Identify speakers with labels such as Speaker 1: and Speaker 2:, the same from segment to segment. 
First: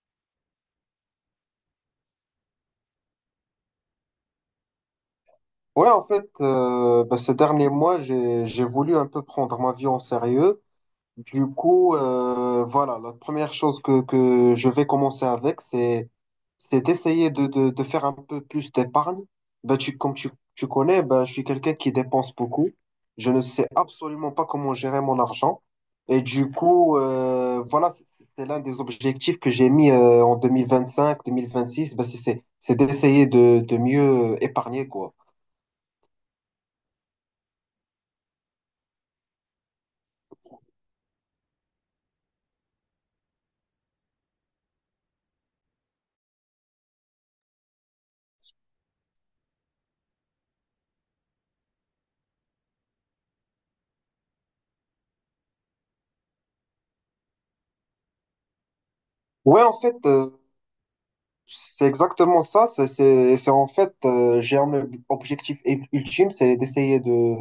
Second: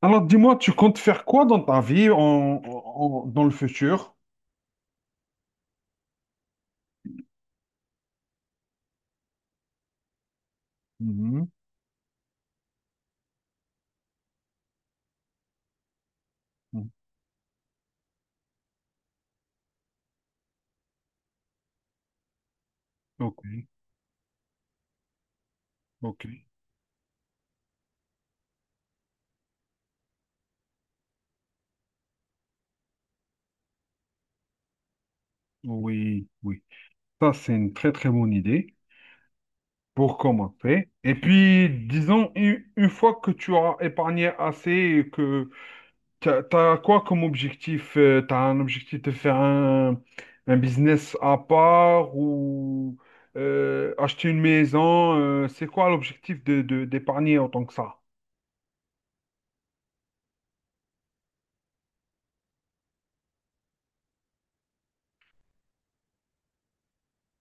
Speaker 1: Alors, dis-moi, tu comptes faire quoi dans ta vie dans le futur?
Speaker 2: Ouais, en fait, bah, ces derniers mois, j'ai voulu un peu prendre ma vie en sérieux. Du
Speaker 1: Mhm.
Speaker 2: coup, voilà, la première chose que je vais commencer avec, c'est
Speaker 1: Mhm.
Speaker 2: d'essayer de faire un peu plus d'épargne. Bah, comme tu connais, bah, je suis quelqu'un qui dépense beaucoup. Je ne
Speaker 1: Ok,
Speaker 2: sais absolument pas comment gérer mon argent. Et
Speaker 1: ok.
Speaker 2: du coup, voilà, c'est l'un des objectifs que j'ai mis en 2025, 2026, bah, c'est d'essayer de mieux épargner, quoi.
Speaker 1: Oui, oui. Ça, c'est une très, très bonne idée pour commencer. Et puis, disons, une fois que tu as épargné assez, et que tu as, quoi comme objectif? Tu as un objectif de faire un business à part ou acheter une maison? C'est quoi l'objectif d'épargner autant que ça?
Speaker 2: Ouais, en fait, c'est exactement ça. C'est en fait, j'ai un objectif ultime, c'est d'essayer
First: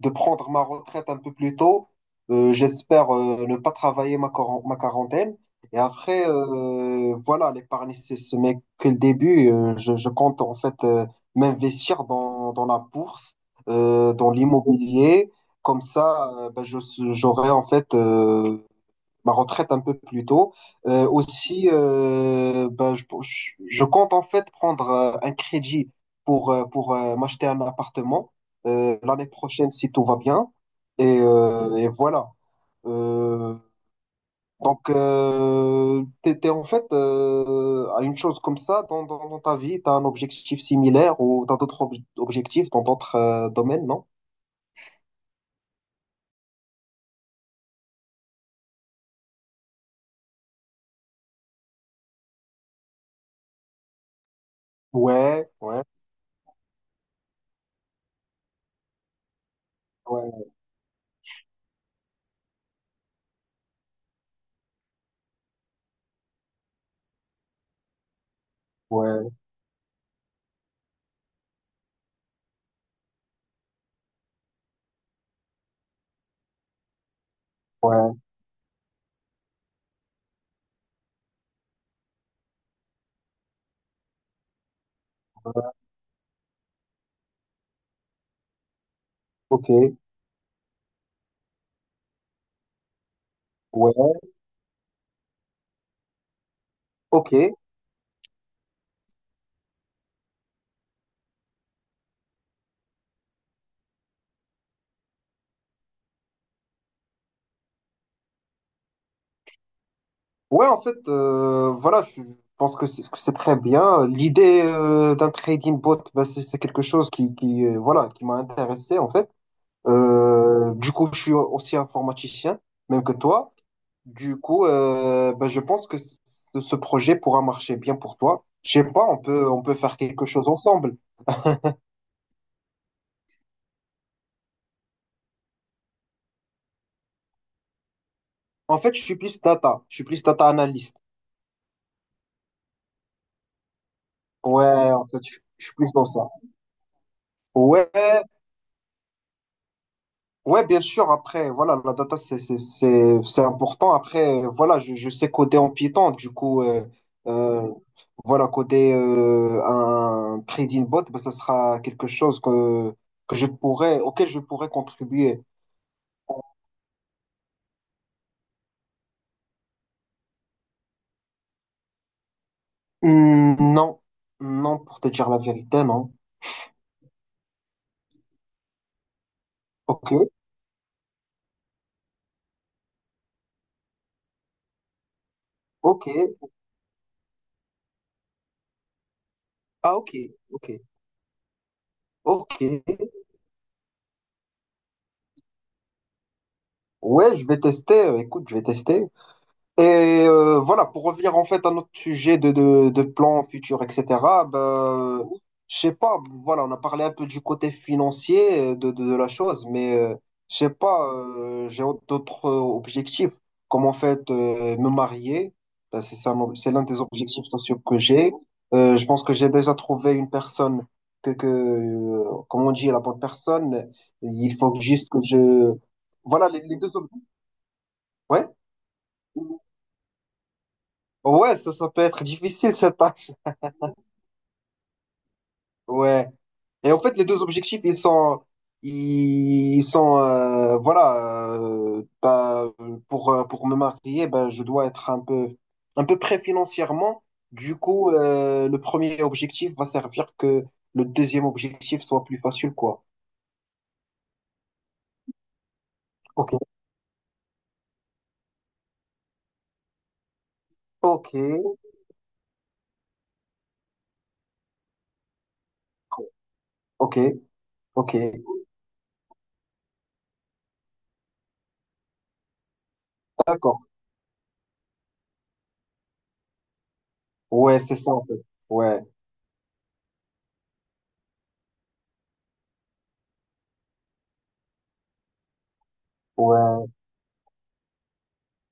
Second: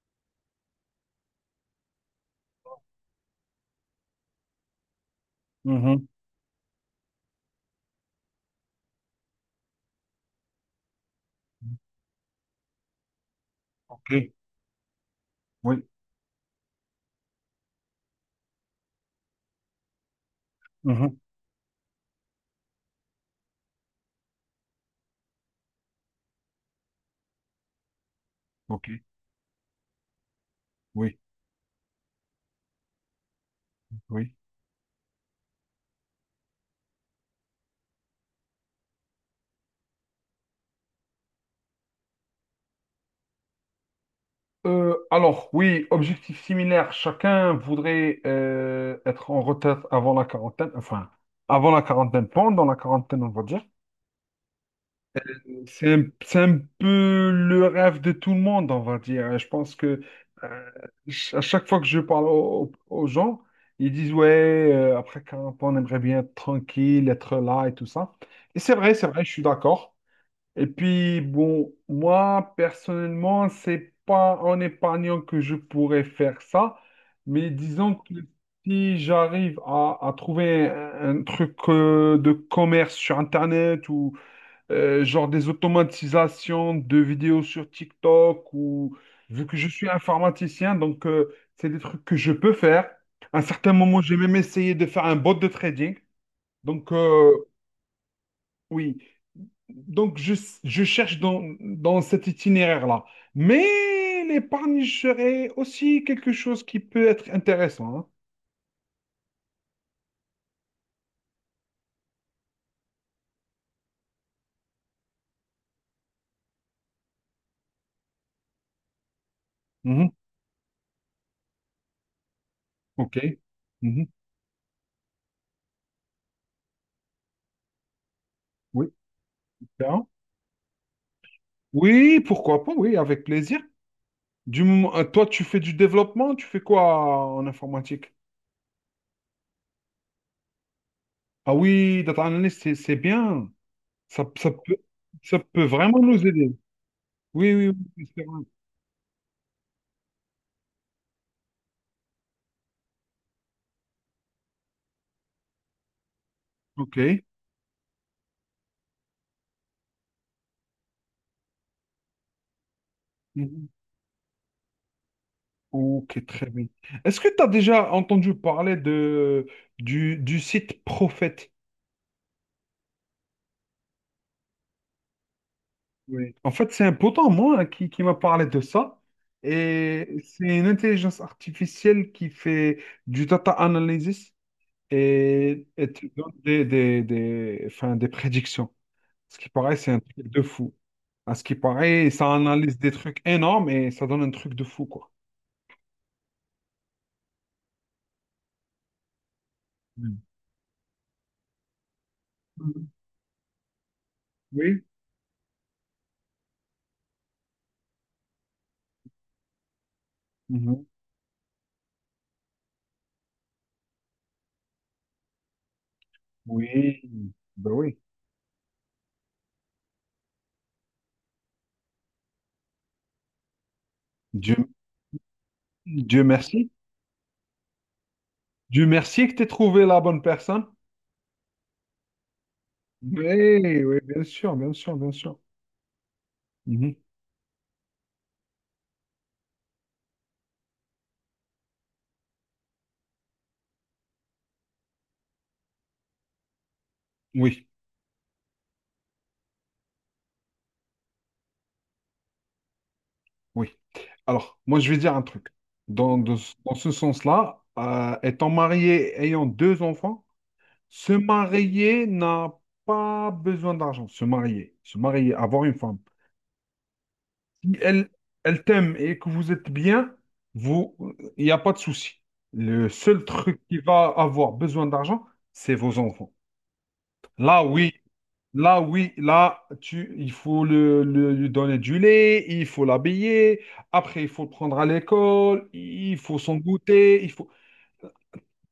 Speaker 2: de prendre ma retraite un peu plus tôt. J'espère ne pas travailler ma quarantaine. Et
Speaker 1: Mhm.
Speaker 2: après, voilà, l'épargne, c'est ce n'est que le début. Je compte en fait m'investir dans, dans la bourse,
Speaker 1: Ok,
Speaker 2: dans l'immobilier. Comme
Speaker 1: oui.
Speaker 2: ça, ben, je, j'aurai en fait ma retraite un peu plus tôt.
Speaker 1: Mhm.
Speaker 2: Aussi, ben, je compte en fait prendre un crédit pour, m'acheter un appartement
Speaker 1: Ok,
Speaker 2: l'année prochaine si tout va bien.
Speaker 1: oui,
Speaker 2: Et voilà. Euh,
Speaker 1: oui.
Speaker 2: donc, t'es en fait à une chose comme ça dans, dans, dans ta vie, t'as un objectif similaire ou t'as d'autres objectifs dans d'autres domaines, non?
Speaker 1: Alors, oui, objectif similaire. Chacun voudrait être en retraite avant la quarantaine, enfin, avant la quarantaine, pendant la quarantaine, on va dire.
Speaker 2: Ouais, ouais,
Speaker 1: C'est un peu le rêve de tout le monde, on va dire. Je pense que
Speaker 2: ouais,
Speaker 1: euh, à chaque fois que je parle aux gens, ils disent, ouais, après 40 ans, on aimerait bien être tranquille, être là et tout ça. Et c'est vrai,
Speaker 2: ouais,
Speaker 1: je suis d'accord. Et puis, bon, moi, personnellement, c'est pas en épargnant que je pourrais faire ça, mais disons que
Speaker 2: ouais,
Speaker 1: si j'arrive à trouver un truc de commerce sur Internet ou genre des automatisations de vidéos sur TikTok ou vu que je
Speaker 2: ok,
Speaker 1: suis informaticien, donc c'est des trucs que je peux faire. À un certain moment, j'ai
Speaker 2: ouais,
Speaker 1: même essayé de faire un bot de trading. Donc,
Speaker 2: ok.
Speaker 1: oui, donc je cherche dans cet itinéraire-là. Mais l'épargne serait aussi quelque chose qui peut être intéressant. Hein.
Speaker 2: Ouais, en fait, voilà, je pense que c'est très bien. L'idée d'un trading bot, ben, c'est quelque chose qui voilà, qui m'a intéressé, en fait.
Speaker 1: Mhm.
Speaker 2: Du coup, je suis aussi informaticien, même que
Speaker 1: Ok.
Speaker 2: toi.
Speaker 1: Mhm.
Speaker 2: Du coup, ben, je pense que ce projet pourra marcher bien pour toi. Je sais
Speaker 1: Oui.
Speaker 2: pas, on peut faire
Speaker 1: Bien.
Speaker 2: quelque chose ensemble.
Speaker 1: Oui, pourquoi pas, oui, avec plaisir. Du moment, toi, tu fais du développement, tu fais quoi en informatique?
Speaker 2: En fait, je suis plus data, je suis plus data analyst.
Speaker 1: Ah oui, data analyst, c'est bien. Ça, ça
Speaker 2: Ouais,
Speaker 1: peut,
Speaker 2: en fait,
Speaker 1: ça peut
Speaker 2: je suis plus
Speaker 1: vraiment
Speaker 2: dans
Speaker 1: nous
Speaker 2: ça.
Speaker 1: aider. Oui, oui,
Speaker 2: Ouais,
Speaker 1: oui, c'est vrai.
Speaker 2: ouais, bien sûr. Après, voilà, la data, c'est important. Après, voilà, je sais coder en Python. Du coup,
Speaker 1: Ok.
Speaker 2: euh, voilà, coder un trading bot, ben, ça sera quelque chose que je
Speaker 1: Mhm.
Speaker 2: pourrais, auquel je pourrais contribuer.
Speaker 1: Ok, très bien. Est-ce que tu as déjà entendu parler du site Prophète?
Speaker 2: Non, non, pour te dire la vérité, non.
Speaker 1: Oui. En fait, c'est un pote à moi hein, qui m'a parlé de ça.
Speaker 2: Ok,
Speaker 1: Et c'est une intelligence artificielle qui fait du data analysis et
Speaker 2: ok.
Speaker 1: te donne enfin, des prédictions. Ce qui paraît, c'est
Speaker 2: Ah,
Speaker 1: un
Speaker 2: ok,
Speaker 1: truc de
Speaker 2: ok,
Speaker 1: fou. À ce qui paraît, ça
Speaker 2: ok.
Speaker 1: analyse des trucs énormes et ça donne un truc de fou, quoi.
Speaker 2: Ouais, je vais tester. Écoute, je vais tester.
Speaker 1: Mm.
Speaker 2: Et voilà, pour revenir en fait à notre sujet
Speaker 1: Mhm.
Speaker 2: de plans futurs, etc.,
Speaker 1: Oui.
Speaker 2: ben, je sais pas, voilà, on a parlé un peu du côté financier de la chose, mais je sais
Speaker 1: Mhm.
Speaker 2: pas, j'ai d'autres objectifs, comme en fait me marier, ben, c'est l'un des
Speaker 1: Oui.
Speaker 2: objectifs
Speaker 1: Ben
Speaker 2: sociaux que
Speaker 1: oui.
Speaker 2: j'ai. Je pense que j'ai déjà trouvé une personne que comme on dit, la bonne personne, il
Speaker 1: Dieu
Speaker 2: faut juste que je…
Speaker 1: Dieu
Speaker 2: Voilà,
Speaker 1: merci.
Speaker 2: les deux… Ouais?
Speaker 1: Dieu merci que tu aies trouvé la bonne personne.
Speaker 2: Ouais, ça peut être difficile cette tâche.
Speaker 1: Oui, oui, bien sûr, bien sûr, bien sûr.
Speaker 2: Ouais. Et
Speaker 1: Mhm.
Speaker 2: en fait, les deux objectifs, ils sont, voilà, bah, pour me marier, bah je dois être un peu près financièrement.
Speaker 1: Oui,
Speaker 2: Du coup, le premier objectif va servir que le deuxième objectif soit plus facile, quoi.
Speaker 1: oui. Alors, moi, je vais dire un truc. Dans, de-
Speaker 2: Ok,
Speaker 1: dans ce sens-là, étant marié, ayant deux enfants, se
Speaker 2: ok,
Speaker 1: marier n'a pas besoin d'argent. Se marier, avoir une femme.
Speaker 2: ok,
Speaker 1: Si elle,
Speaker 2: ok.
Speaker 1: elle t'aime et que vous êtes bien, vous, il n'y a pas de souci. Le seul truc qui
Speaker 2: D'accord.
Speaker 1: va avoir besoin d'argent, c'est vos enfants. Là,
Speaker 2: Ouais,
Speaker 1: oui.
Speaker 2: c'est ça en fait.
Speaker 1: Là,
Speaker 2: Ouais,
Speaker 1: oui, là, il faut lui donner du lait, il faut l'habiller, après, il faut le prendre à l'école, il faut son
Speaker 2: ouais,
Speaker 1: goûter, il faut...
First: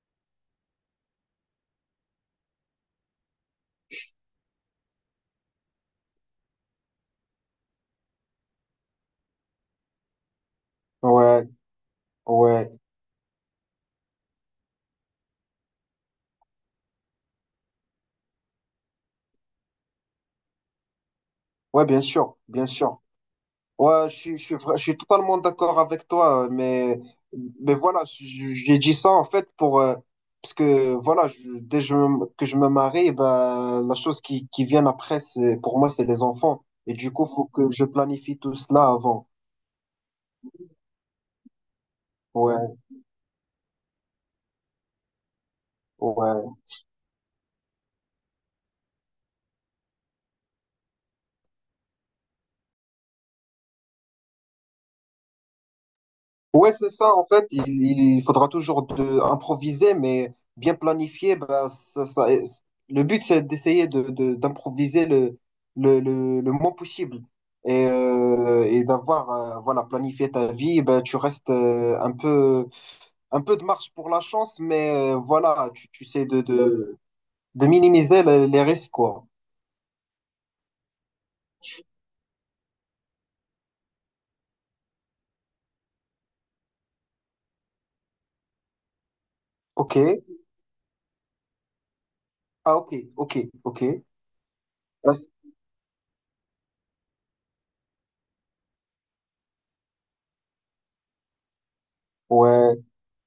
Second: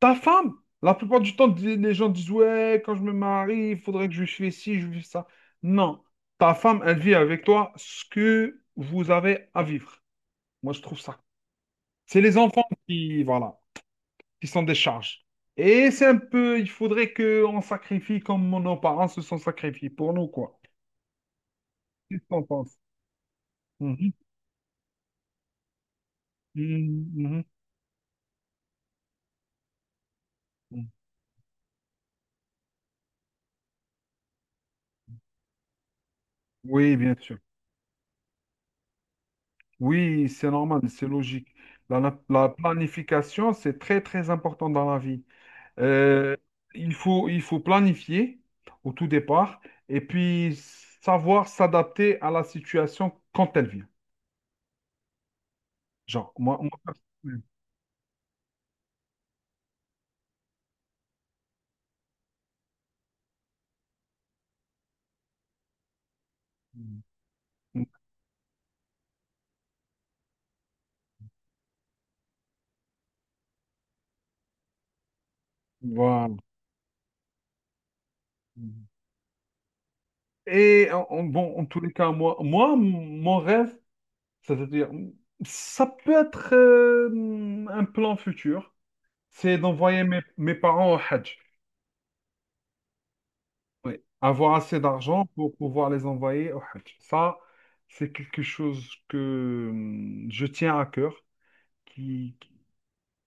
Speaker 1: Ta femme, la plupart du temps, les gens disent, ouais, quand je me marie, il faudrait que je fasse ci, je fasse ça. Non, ta femme, elle vit avec toi ce que vous avez à vivre. Moi, je trouve ça.
Speaker 2: ouais,
Speaker 1: C'est les enfants
Speaker 2: ouais,
Speaker 1: qui, voilà, qui sont des charges. Et c'est un peu, il faudrait qu'on sacrifie comme nos parents se sont sacrifiés pour nous, quoi.
Speaker 2: ouais, bien
Speaker 1: Qu'est-ce que
Speaker 2: sûr,
Speaker 1: t'en
Speaker 2: bien
Speaker 1: penses?
Speaker 2: sûr. Ouais,
Speaker 1: Mhm,
Speaker 2: je suis totalement d'accord avec toi,
Speaker 1: mhm, mhm.
Speaker 2: mais voilà, j'ai dit ça en fait pour, parce
Speaker 1: Mhm.
Speaker 2: que voilà, que je me marie, ben, la chose qui vient après, pour moi, c'est les enfants. Et
Speaker 1: Oui,
Speaker 2: du
Speaker 1: bien
Speaker 2: coup,
Speaker 1: sûr.
Speaker 2: faut que je planifie tout cela avant.
Speaker 1: Oui, c'est normal, c'est logique. La
Speaker 2: Ouais,
Speaker 1: planification, c'est très, très important dans la vie. Euh,
Speaker 2: ouais.
Speaker 1: il faut planifier au tout départ et puis savoir s'adapter à la situation quand elle vient. Genre, moi,
Speaker 2: Ouais, c'est ça. En fait, il faudra toujours improviser, mais bien planifié. Bah, le but, c'est d'essayer d'improviser le moins possible et d'avoir voilà, planifié ta vie. Bah, tu restes un peu de marge pour la chance, mais voilà, tu sais
Speaker 1: voilà.
Speaker 2: de minimiser les risques, quoi.
Speaker 1: Et bon, en tous les cas, moi mon rêve, c'est-à-dire, ça peut être un plan futur. C'est d'envoyer mes,
Speaker 2: Ok.
Speaker 1: mes parents au Hajj.
Speaker 2: Ah, ok, ok,
Speaker 1: Oui.
Speaker 2: ok.
Speaker 1: Avoir assez
Speaker 2: Ah,
Speaker 1: d'argent pour pouvoir les envoyer au Hajj. Ça, c'est quelque chose que je tiens à cœur, qui, qui,
Speaker 2: ouais.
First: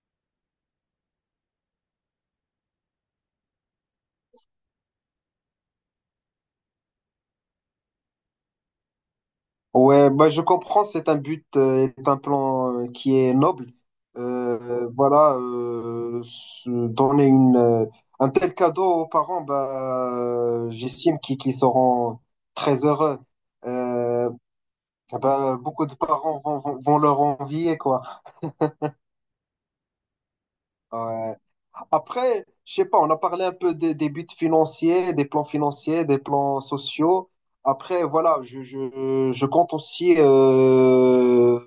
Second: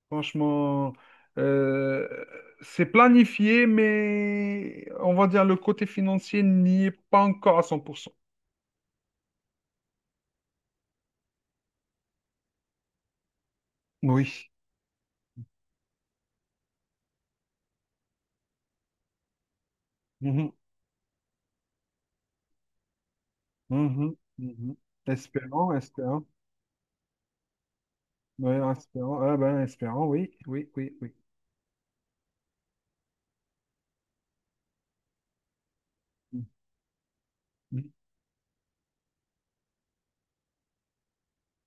Speaker 1: franchement, euh, c'est planifié, mais on va dire le côté financier n'y est pas encore à 100%.
Speaker 2: Ouais, bah je comprends, c'est un but, est un plan qui est noble.
Speaker 1: Oui.
Speaker 2: Voilà, se donner un tel cadeau aux parents, bah,
Speaker 1: Mhm.
Speaker 2: j'estime qu'ils seront très heureux.
Speaker 1: Mhm.
Speaker 2: Euh,
Speaker 1: Mhm.
Speaker 2: bah,
Speaker 1: Espérant,
Speaker 2: beaucoup de
Speaker 1: espérant.
Speaker 2: parents vont leur envier, quoi.
Speaker 1: Oui, espérant. Ah ben, espérant, oui, oui, oui, oui.
Speaker 2: Ouais. Après, je sais pas, on a parlé un peu des buts financiers, des plans sociaux.
Speaker 1: Mhm.
Speaker 2: Après, voilà, je compte aussi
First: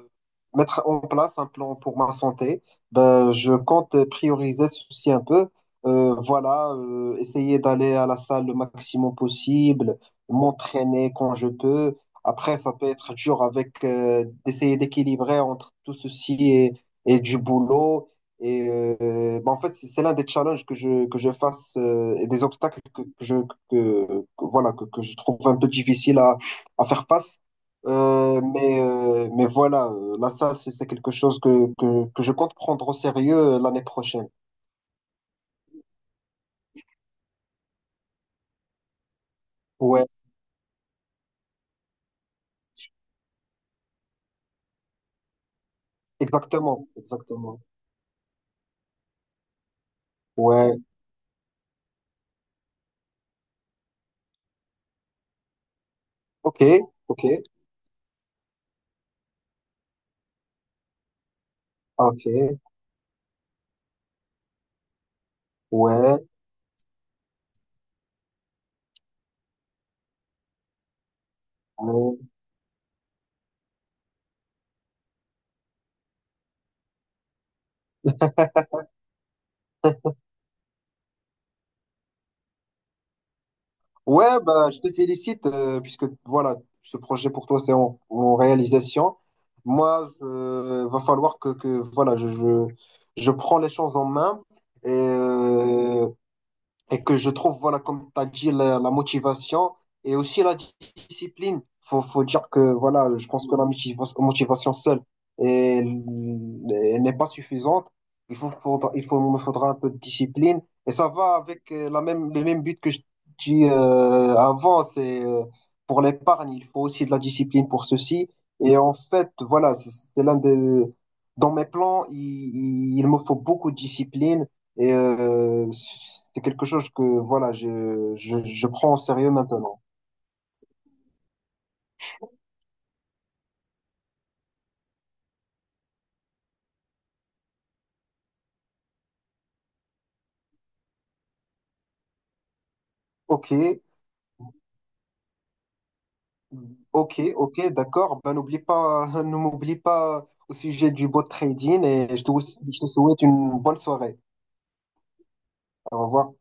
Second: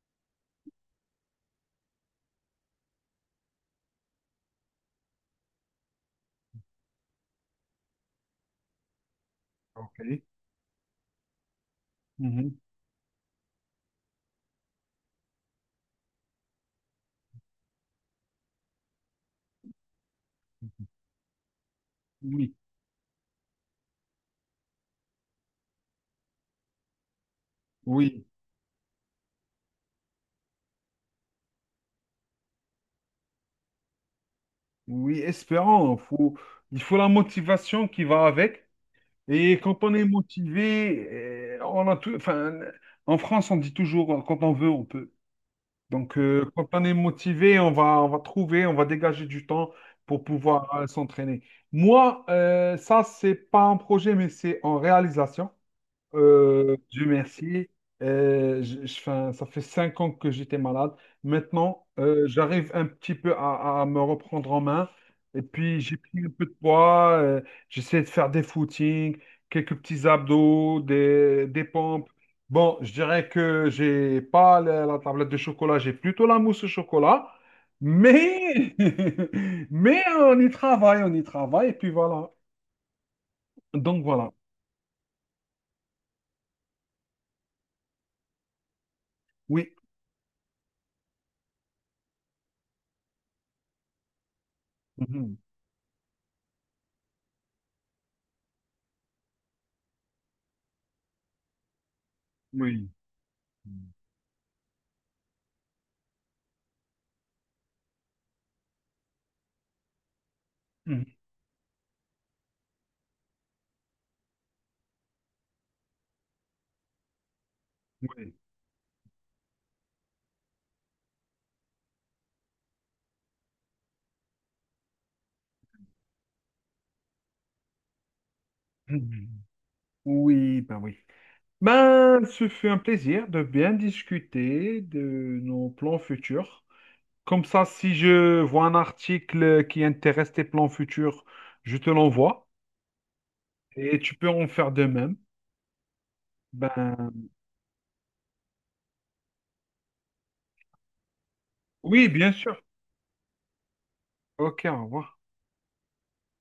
Speaker 2: mettre en place un plan pour ma santé. Ben, je compte prioriser ceci un peu. Voilà, essayer d'aller à la salle le maximum possible,
Speaker 1: OK.
Speaker 2: m'entraîner quand je peux. Après,
Speaker 1: Mhm.
Speaker 2: ça peut être dur avec d'essayer d'équilibrer entre tout ceci et du boulot. Et bah, en fait, c'est l'un des challenges que je fasse et des
Speaker 1: Oui.
Speaker 2: obstacles que je, que- voilà, que je trouve un peu difficile à faire face.
Speaker 1: Oui.
Speaker 2: Mais voilà, la salle, c'est quelque chose que je compte prendre au sérieux l'année prochaine.
Speaker 1: Oui, espérons. Il faut la motivation qui va avec. Et quand on
Speaker 2: Ouais,
Speaker 1: est motivé, eh, on a tout, enfin, en France, on dit toujours, quand on veut, on peut. Donc, quand on
Speaker 2: exactement,
Speaker 1: est motivé,
Speaker 2: exactement.
Speaker 1: on va trouver, on va dégager du temps pour
Speaker 2: Ouais,
Speaker 1: pouvoir s'entraîner. Moi, ça, c'est pas un projet, mais c'est en réalisation.
Speaker 2: ok,
Speaker 1: Dieu
Speaker 2: ok,
Speaker 1: merci. 'Fin, ça fait 5 ans que j'étais malade. Maintenant,
Speaker 2: ok,
Speaker 1: j'arrive un petit peu à me reprendre en main. Et puis, j'ai
Speaker 2: ouais,
Speaker 1: pris un peu de poids. J'essaie de faire des footings, quelques petits abdos, des pompes.
Speaker 2: ouais.
Speaker 1: Bon, je dirais que j'ai pas la tablette de chocolat, j'ai plutôt la mousse au chocolat. Mais, mais on y travaille, on y travaille. Et puis voilà. Donc voilà.
Speaker 2: Ouais, bah, je te félicite puisque voilà, ce projet pour toi c'est en, en réalisation.
Speaker 1: Oui.
Speaker 2: Moi, je, va falloir que voilà, je prends les choses en main et
Speaker 1: Mhm.
Speaker 2: euh, et que je trouve, voilà, comme tu as dit, la motivation et aussi la discipline. Faut dire que,
Speaker 1: Oui.
Speaker 2: voilà, je pense que la motivation seule elle- elle n'est pas suffisante. Il faut, faudra- il faut, me faudra un peu de discipline. Et ça
Speaker 1: Mhm.
Speaker 2: va avec le même but que je dis avant, c'est pour l'épargne, il faut aussi de la discipline pour ceci.
Speaker 1: Oui.
Speaker 2: Et en fait, voilà, c'est l'un des… Dans mes plans, il me faut beaucoup de discipline et c'est quelque chose que voilà, je prends au
Speaker 1: Mhm.
Speaker 2: sérieux maintenant.
Speaker 1: Oui. Ben, ce fut un plaisir de bien discuter de nos plans futurs. Comme ça, si je vois un article qui intéresse tes plans futurs, je te l'envoie
Speaker 2: Ok,
Speaker 1: et tu peux en faire de même.
Speaker 2: ok,
Speaker 1: Ben,
Speaker 2: ok, d'accord. Ben n'oublie pas, ne m'oublie pas au sujet du bot trading
Speaker 1: oui,
Speaker 2: et
Speaker 1: bien sûr.
Speaker 2: je te souhaite une bonne soirée.
Speaker 1: Ok, au revoir.
Speaker 2: Au revoir.